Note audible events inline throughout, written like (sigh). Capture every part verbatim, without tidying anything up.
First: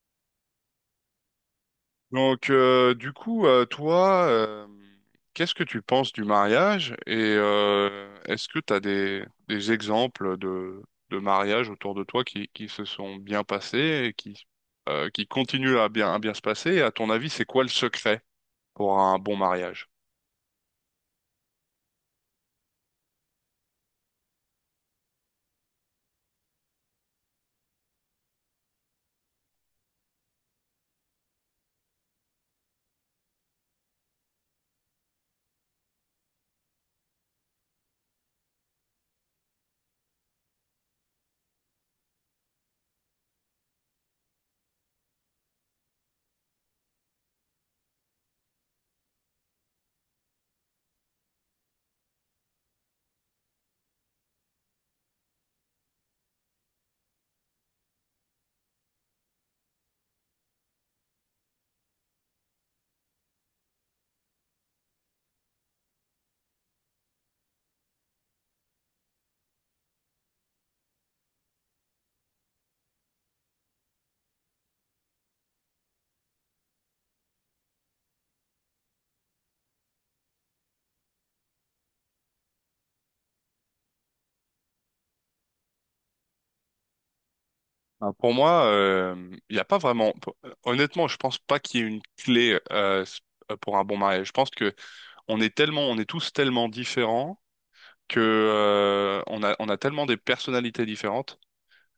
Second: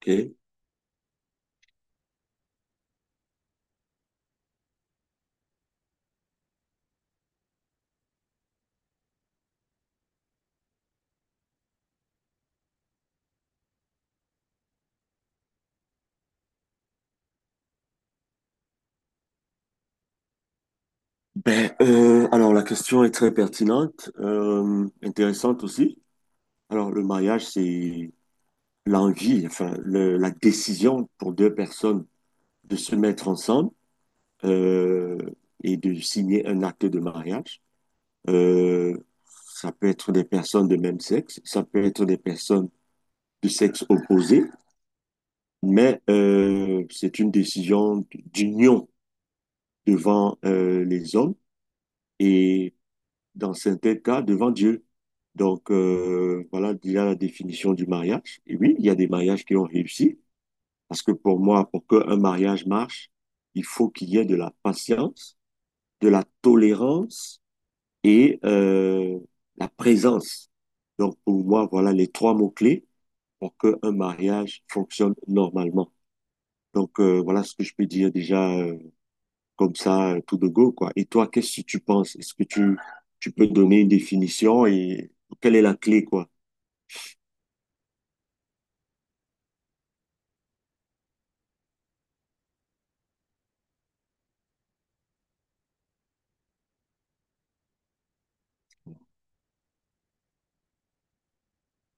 Ok. Donc, euh, du coup, euh, toi, euh, qu'est-ce que tu penses du mariage et euh, est-ce que tu as des, des exemples de, de mariages autour de toi qui, qui se sont bien passés et qui, euh, qui continuent à bien, à bien se passer? Et à ton avis, c'est quoi le secret pour un bon mariage? Ben, euh, alors la question est très pertinente, euh, intéressante aussi. Alors le mariage, c'est l'envie, enfin le- la décision pour deux personnes de se mettre ensemble euh, et de signer un acte de mariage. Euh, Ça peut être des personnes de même sexe, ça peut être des personnes de sexe opposé, mais euh, c'est une décision d'union devant euh, les hommes et dans certains cas devant Dieu. Donc, euh, voilà déjà la définition du mariage. Et oui, il y a des mariages qui ont réussi, parce que pour moi, pour qu'un mariage marche, il faut qu'il y ait de la patience, de la tolérance et euh, la présence. Donc, pour moi, voilà les trois mots-clés pour qu'un mariage fonctionne normalement. Donc, euh, voilà ce que je peux dire déjà euh, comme ça, tout de go, quoi. Et toi, qu'est-ce que tu penses? Est-ce que tu, tu peux donner une définition et quelle est la clé, quoi? Ben, Pour moi, euh, il n'y a pas vraiment. Honnêtement, je pense pas qu'il y ait une clé euh, pour un bon mariage. Je pense que on est tellement, on est tous tellement différents que euh, on a on a tellement des personnalités différentes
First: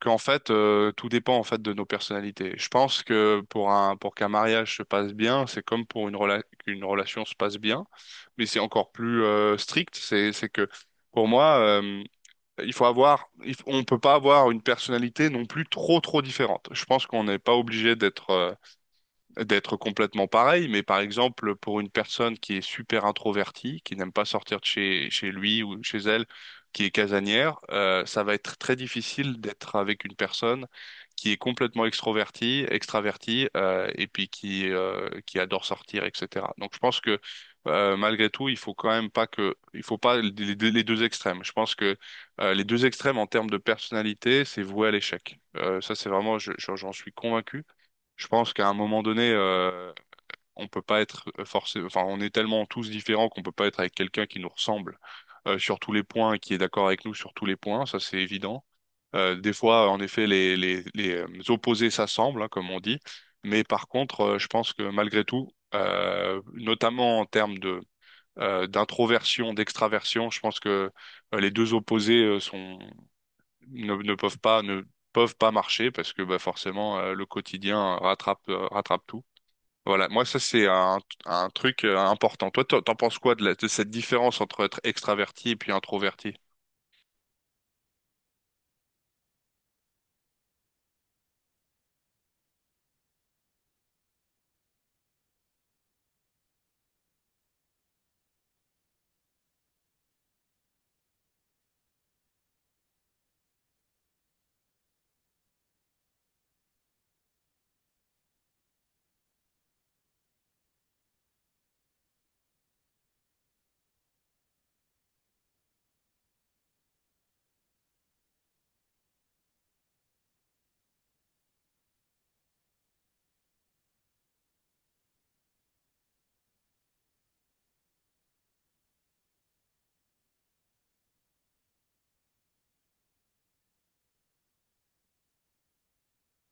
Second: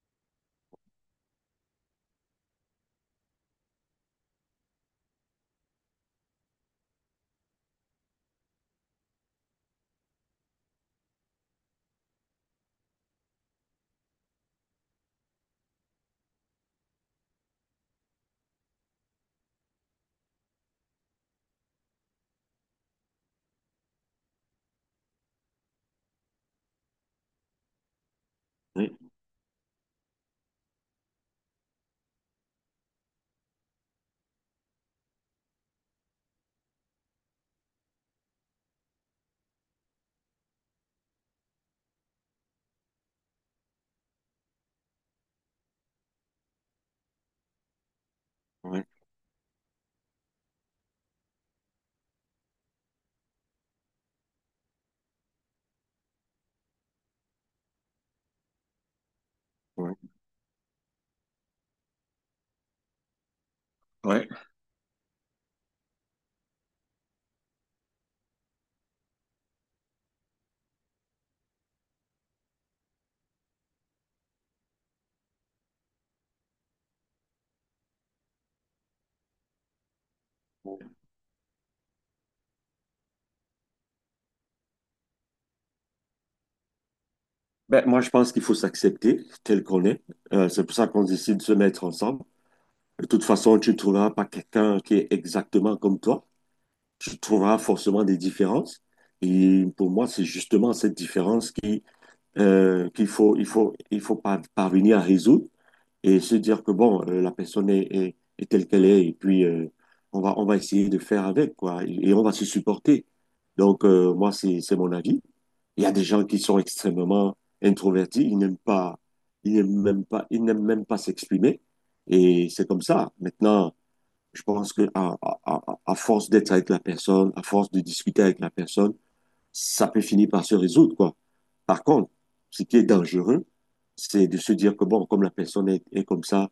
qu'en fait euh, tout dépend en fait de nos personnalités. Je pense que pour un pour qu'un mariage se passe bien, c'est comme pour une rela- qu'une relation se passe bien, mais c'est encore plus euh, strict. C'est c'est que pour moi euh, il faut avoir il f- on peut pas avoir une personnalité non plus trop trop différente. Je pense qu'on n'est pas obligé d'être euh, d'être complètement pareil, mais par exemple, pour une personne qui est super introvertie, qui n'aime pas sortir de chez, chez lui ou chez elle, qui est casanière, euh, ça va être très Ouais, difficile d'être avec une personne qui est complètement extrovertie, extravertie, euh, et puis qui, euh, qui adore sortir, et cetera. Donc je pense que euh, malgré tout, il faut quand même pas que, il faut pas les deux, les deux extrêmes. Je pense que euh, les deux extrêmes en termes de personnalité, c'est voué à l'échec. Euh, ça, c'est vraiment, je- je- j'en suis convaincu. Je pense qu'à un ouais, moment donné, euh, on peut pas être forcé, enfin, on est tellement tous différents qu'on peut pas être avec quelqu'un qui nous ressemble euh, sur tous les points, et qui est d'accord avec nous sur tous les points, ça c'est évident. Euh, des fois, en ouais. effet, les, les, les euh, opposés s'assemblent, hein, comme on dit. Mais par contre, Ouais, euh, je pense que malgré tout, euh, notamment en termes de euh, d'introversion, d'extraversion, je pense que euh, les deux opposés euh, sont ne, ne peuvent pas ne peuvent pas marcher parce que bah, forcément euh, le quotidien rattrape euh, rattrape tout. Voilà, moi ça c'est ouais. un, un truc euh, important. Toi, t'en t'en penses quoi de, la- de cette différence entre être extraverti et puis introverti? Ben, moi, je pense qu'il faut s'accepter tel qu'on est. Euh, c'est pour ça qu'on décide de se mettre ensemble. De toute façon, tu ne trouveras pas quelqu'un qui est exactement comme toi. Tu trouveras forcément des différences. Et pour moi, c'est justement cette différence qui, euh, qu'il faut, il faut, il faut par- parvenir à résoudre, et se dire que bon, euh, la personne est, est, est telle qu'elle est et puis euh, on va, on va essayer de faire avec, quoi, et, et on va se supporter. Donc, euh, moi, c'est, c'est mon avis. Il y a des gens qui sont extrêmement introvertis, ils n'aiment pas, ils n'aiment même pas, ils n'aiment même pas s'exprimer et c'est comme ça. Maintenant, je pense que à, à, à à force d'être avec la personne, à force de discuter avec la personne, ça peut finir par se résoudre, quoi. Par contre, ce qui est dangereux, c'est de se dire que, bon, comme la personne est, est comme ça,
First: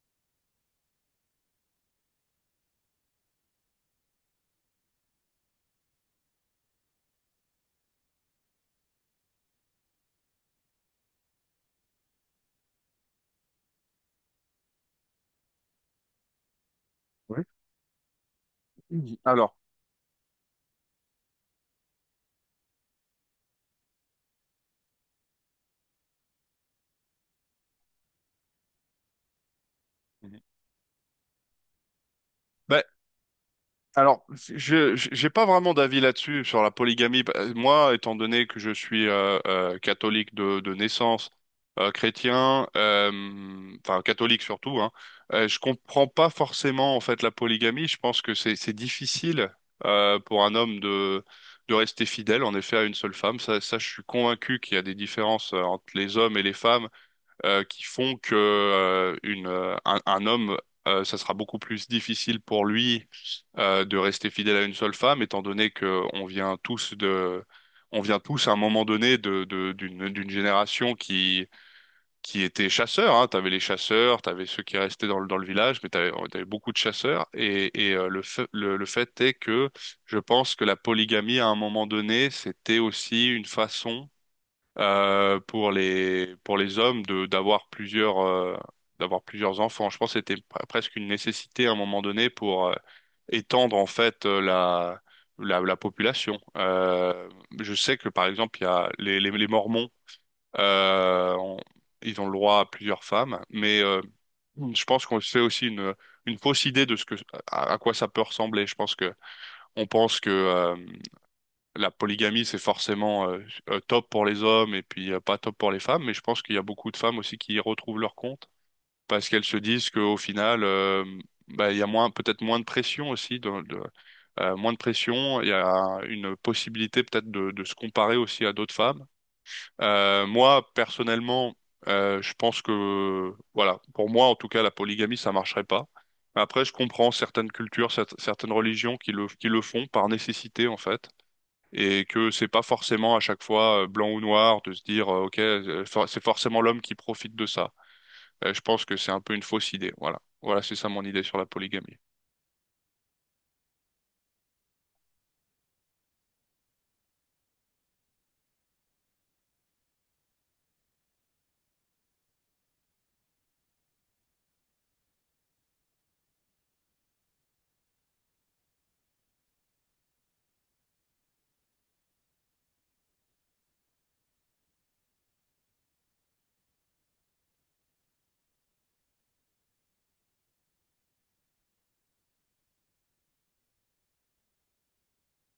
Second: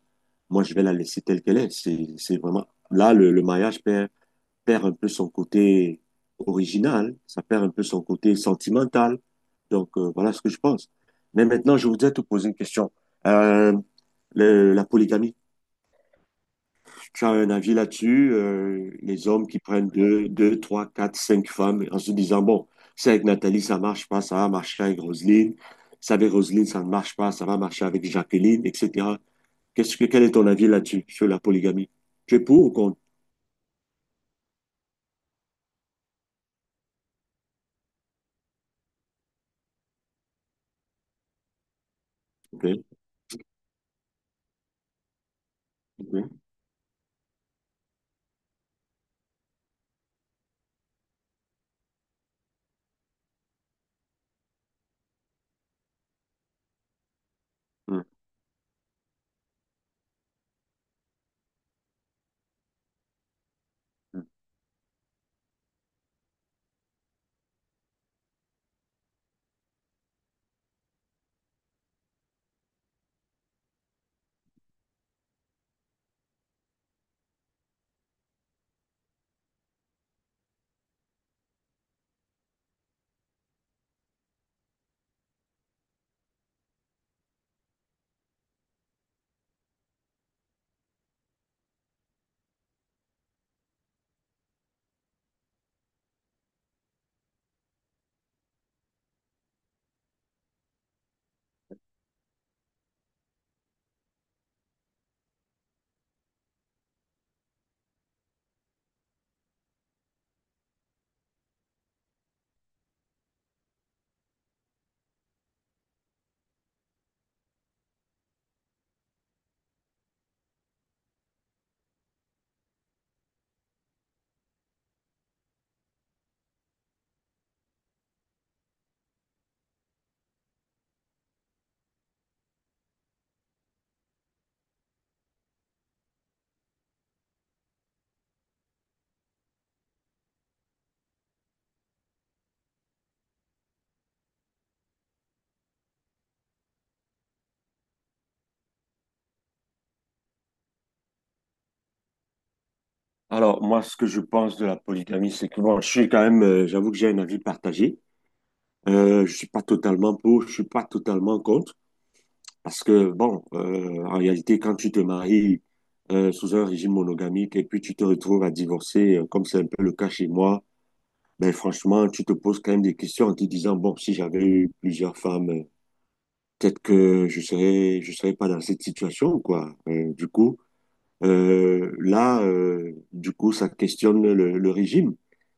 moi, je vais la laisser telle qu'elle est. C'est c'est vraiment... Là, le, le mariage perd, perd un peu son côté original, ça perd un peu son côté sentimental. Donc, euh, voilà ce que je pense. Mais maintenant, je voudrais te poser une question. Euh, le- la polygamie, tu as Ouais. un avis là-dessus, euh, les hommes Alors, qui prennent deux, deux, trois, quatre, cinq femmes en se disant, bon, c'est avec Nathalie, ça marche pas, ça va marcher avec Roselyne, ça avec Roselyne, ça ne marche pas, ça va marcher avec Jacqueline, et cætera. Qu'est-ce que, quel est Mhm. ton avis là-dessus, sur la polygamie? Tu es pour ou Bah, contre? alors, je je- j'ai pas vraiment d'avis là-dessus sur la polygamie. Bah, moi, étant donné que je suis euh, euh, catholique de, de naissance, euh, chrétien, Ok, euh, enfin catholique surtout, hein, euh, je comprends pas ok, forcément en fait la polygamie. Je pense que c'est c'est difficile euh, pour un homme de de rester fidèle en effet à une seule femme. Ça, ça je suis convaincu qu'il y a des différences euh, entre les hommes et les femmes euh, qui hmm. font que euh, une euh, un, un homme euh, ça sera beaucoup plus difficile pour lui euh, de rester fidèle à une seule femme, étant donné que on vient tous de, on vient tous à un moment donné de, de- d'une, d'une génération qui, qui était chasseur, hein. T'avais les chasseurs, t'avais ceux qui restaient dans le, dans le village, mais t'avais, t'avais beaucoup de chasseurs. Et, et euh, le fait, le, le fait est que je pense que la polygamie à un moment donné, c'était aussi une façon euh, pour les pour les hommes de d'avoir plusieurs euh, d'avoir plusieurs enfants. Je pense que c'était pre- presque une nécessité à un moment donné pour euh, étendre en fait euh, la la, la population. Euh, je sais que par exemple il y a les les, les Mormons euh, on- ils ont le droit à plusieurs femmes, mais euh, je pense qu'on se fait aussi une une fausse idée de ce que à, à quoi ça peut ressembler. Je pense que on pense que euh, la polygamie, c'est forcément euh, euh, top pour les hommes et puis euh, pas top pour les femmes, mais je pense qu'il y a beaucoup de femmes aussi qui y retrouvent leur compte parce qu'elles se disent qu'au final, euh, bah, il y a moins, peut-être moins de pression aussi, de, de- euh, moins de pression, il y a une possibilité peut-être de, de se comparer aussi à d'autres femmes. Euh, moi, personnellement, euh, je pense que, voilà, pour moi en tout cas, la polygamie, ça marcherait pas. Après, je comprends certaines cultures, cer- certaines religions qui le, qui le font par nécessité en fait et que c'est pas forcément à chaque fois euh, blanc ou noir de se dire euh, OK, euh, for- c'est forcément l'homme qui profite de ça. Euh, je pense que c'est un peu une fausse idée. Voilà. Voilà, c'est ça mon idée sur la polygamie. Alors, moi, ce que je pense de la polygamie, c'est que bon, je suis quand même, euh, j'avoue que j'ai un avis partagé. Euh, je suis pas totalement pour, je suis pas totalement contre. Parce que, bon, euh, en réalité, quand tu te maries euh, sous un régime monogamique et puis tu te retrouves à divorcer, euh, comme c'est un peu le cas chez moi, ben franchement, tu te poses quand même des questions en te disant, bon, si j'avais eu plusieurs femmes, euh, peut-être que je serais, je serais pas dans cette situation, quoi. Euh, du coup, euh, là, euh, du coup, ça questionne le, le régime.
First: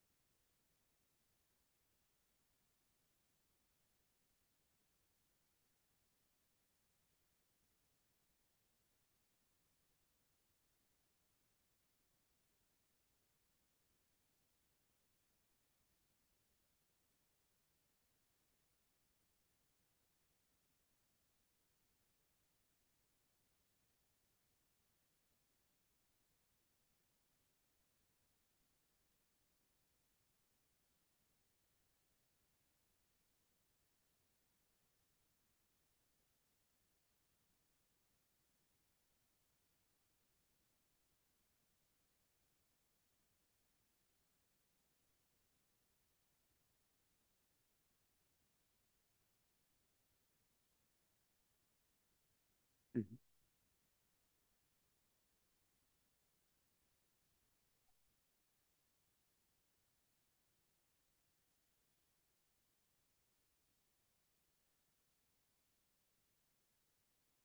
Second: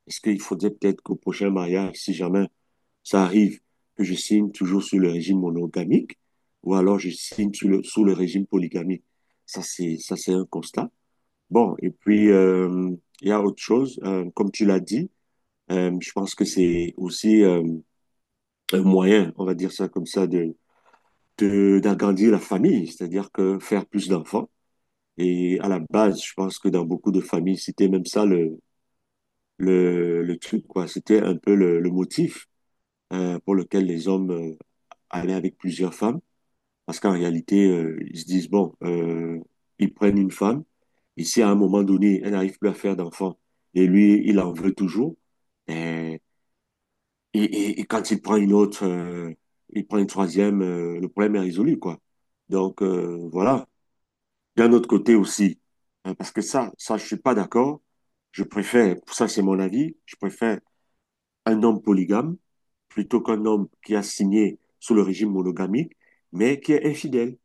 Est-ce qu'il faudrait peut-être qu'au prochain mariage, si jamais ça arrive que je signe toujours sur le régime monogamique ou alors je signe sous le, sous le régime polygamique. Ça, c'est, ça, c'est un constat. Bon, et puis, euh, il y a autre chose. Euh, comme tu l'as dit, euh, je pense que c'est aussi euh, un moyen, on va dire ça comme ça, de, de, d'agrandir la famille, c'est-à-dire que faire plus d'enfants. Et à la base, je pense que dans beaucoup de familles, c'était même ça le, le, le truc, quoi. C'était un peu le, le motif euh, pour lequel les hommes euh, allaient avec plusieurs femmes, parce qu'en réalité, euh, ils se disent, bon, euh, ils prennent une femme, et si à un moment donné, elle n'arrive plus à faire d'enfant, et lui, il en veut toujours, euh, et, et, et quand il prend une autre, euh, il prend une troisième, euh, le problème est résolu, quoi. Donc, euh, voilà. D'un autre côté aussi, hein, parce que ça, ça, je suis pas d'accord. Je préfère, ça c'est mon avis, je préfère un homme polygame plutôt qu'un homme qui a signé sous le régime monogamique, mais qui est infidèle.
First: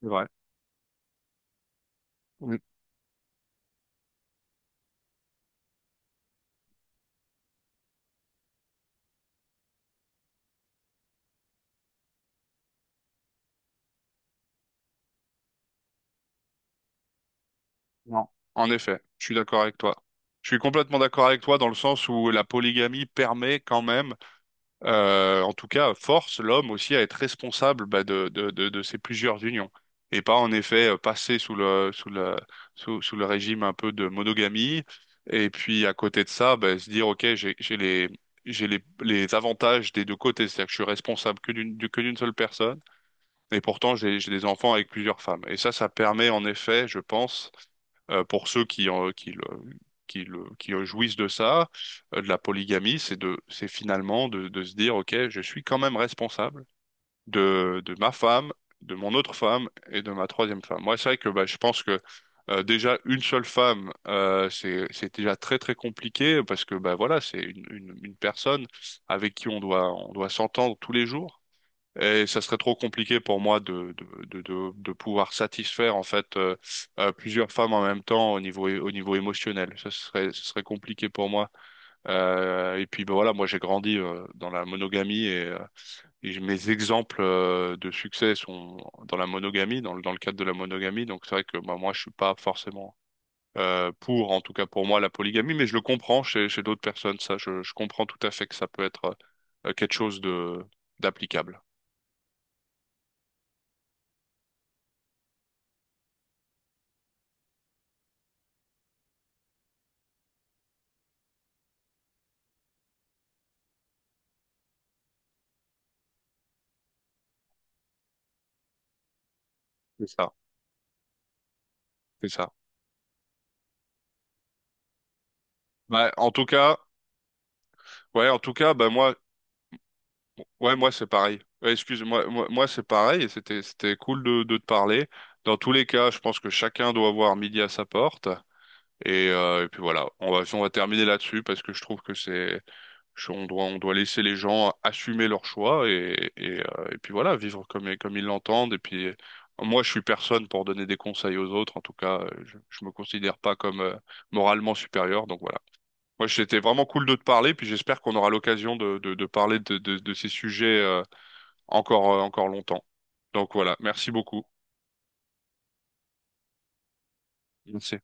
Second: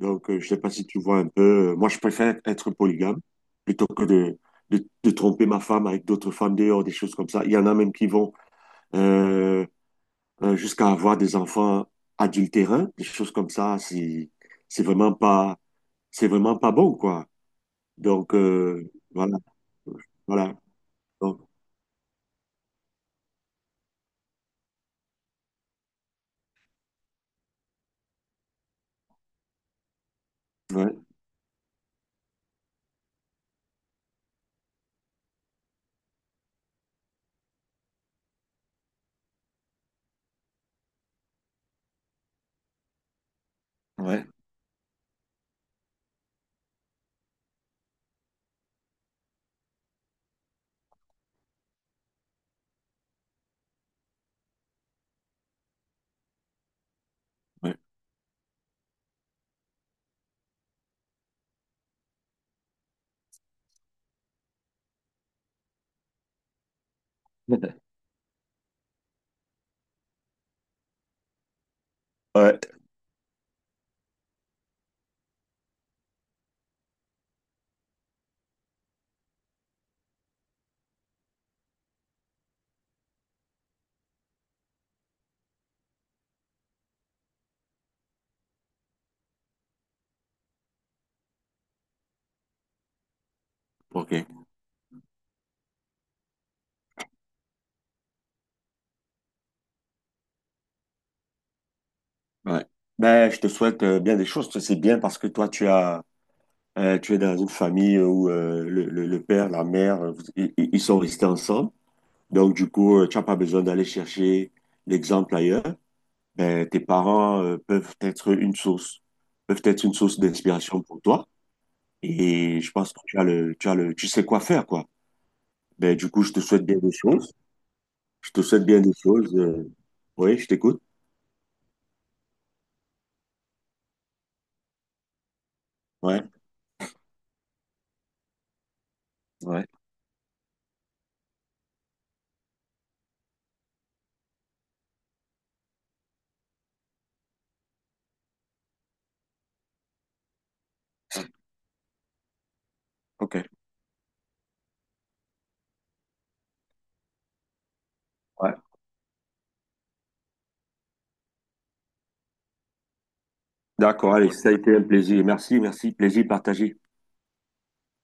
C'est vrai. Donc, euh, je sais pas si tu vois un peu. Euh, moi, je préfère Mm. être polygame plutôt que de, de, de tromper ma femme avec d'autres femmes dehors, des choses comme ça. Il y en a même qui vont euh, euh, jusqu'à avoir des enfants adultérins, des choses comme ça. C'est c'est vraiment pas c'est vraiment pas bon, quoi. Non. Donc En euh, effet, je suis voilà, d'accord avec toi. Je voilà. suis complètement d'accord avec Donc, toi dans le sens où la polygamie permet quand même euh, en tout cas, force l'homme aussi à être responsable bah, de, de, de, de ces plusieurs unions et pas en effet ouais, euh, passer sous le, sous le, sous, sous le régime un peu de monogamie et puis à côté de ça, bah, se dire, OK, j'ai, j'ai les, j'ai les, les avantages des deux côtés, c'est-à-dire que je suis responsable que d'une, du- que d'une seule personne et pourtant j'ai, ouais, j'ai des enfants avec plusieurs femmes. Et ça, ça permet en effet, je pense, euh, pour ceux qui, en- qui, le- qui, le- qui jouissent de ça, euh, de la polygamie, c'est de, c'est finalement de, de se dire, OK, je suis quand même responsable ouais. de, de ma femme, de mon autre femme et de ma troisième femme. Moi, c'est vrai que bah, je pense que euh, déjà une seule femme, euh, c'est, c'est déjà très très compliqué parce que bah, voilà, c'est une, (laughs) une, une personne avec qui on doit, on doit s'entendre tous les jours. Et ça serait Ouais, trop compliqué pour moi de, de, de, de, de pouvoir satisfaire en fait euh, euh, plusieurs femmes en même temps au niveau au niveau émotionnel. Ça serait ce serait compliqué pour moi. Euh, et puis ben voilà, moi j'ai grandi euh, dans la monogamie et, euh, et j- mes exemples euh, de succès sont dans la monogamie, dans le dans le cadre de la monogamie. Donc c'est vrai que bah, moi je suis pas forcément euh, ok. pour, en tout cas pour moi, la polygamie, mais je le comprends chez chez d'autres personnes. Ça, je, je comprends tout à fait que ça peut être euh, quelque chose de d'applicable. Ouais. Ben, je te souhaite euh, bien des choses. C'est bien parce que toi, tu as... Euh, tu es dans une famille où euh, le, le- le père, la mère, euh, vous- ils, ils sont restés ensemble. Donc, du coup, euh, tu n'as pas besoin d'aller chercher l'exemple ailleurs. Ben, tes parents euh, peuvent être une source, peuvent être une C'est source ça, d'inspiration pour toi. c'est ça. Et je pense que tu as le, tu as le, tu sais quoi faire, quoi. Ben, du Ouais, coup, je en te tout souhaite cas, bien des choses. ouais, Je en te tout souhaite cas, bien bah des moi, choses. Euh. Oui, je ouais, t'écoute. moi c'est pareil. Ouais, excuse-moi, moi, moi c'est pareil. Et C'était, c'était cool de, de te parler. Dans tous les cas, je Ouais, pense que chacun doit avoir midi à sa porte. Et, euh, ouais. et puis voilà, on va, on va terminer là-dessus parce que je trouve que c'est, je- on doit, on doit laisser les gens assumer leurs choix et, et, euh, et puis voilà, vivre comme, comme ils l'entendent. Et puis euh, moi, je suis personne pour donner des conseils aux autres. En tout cas, euh, je, je me OK. considère pas comme euh, moralement supérieur. Donc voilà. Moi, c'était vraiment cool de te parler, puis j'espère qu'on aura Ouais. l'occasion de, de, de parler de, de, de ces sujets euh, encore, euh, encore longtemps. Donc voilà, merci D'accord, allez, beaucoup. ça a été un plaisir. Merci, merci. Plaisir partagé. C'est-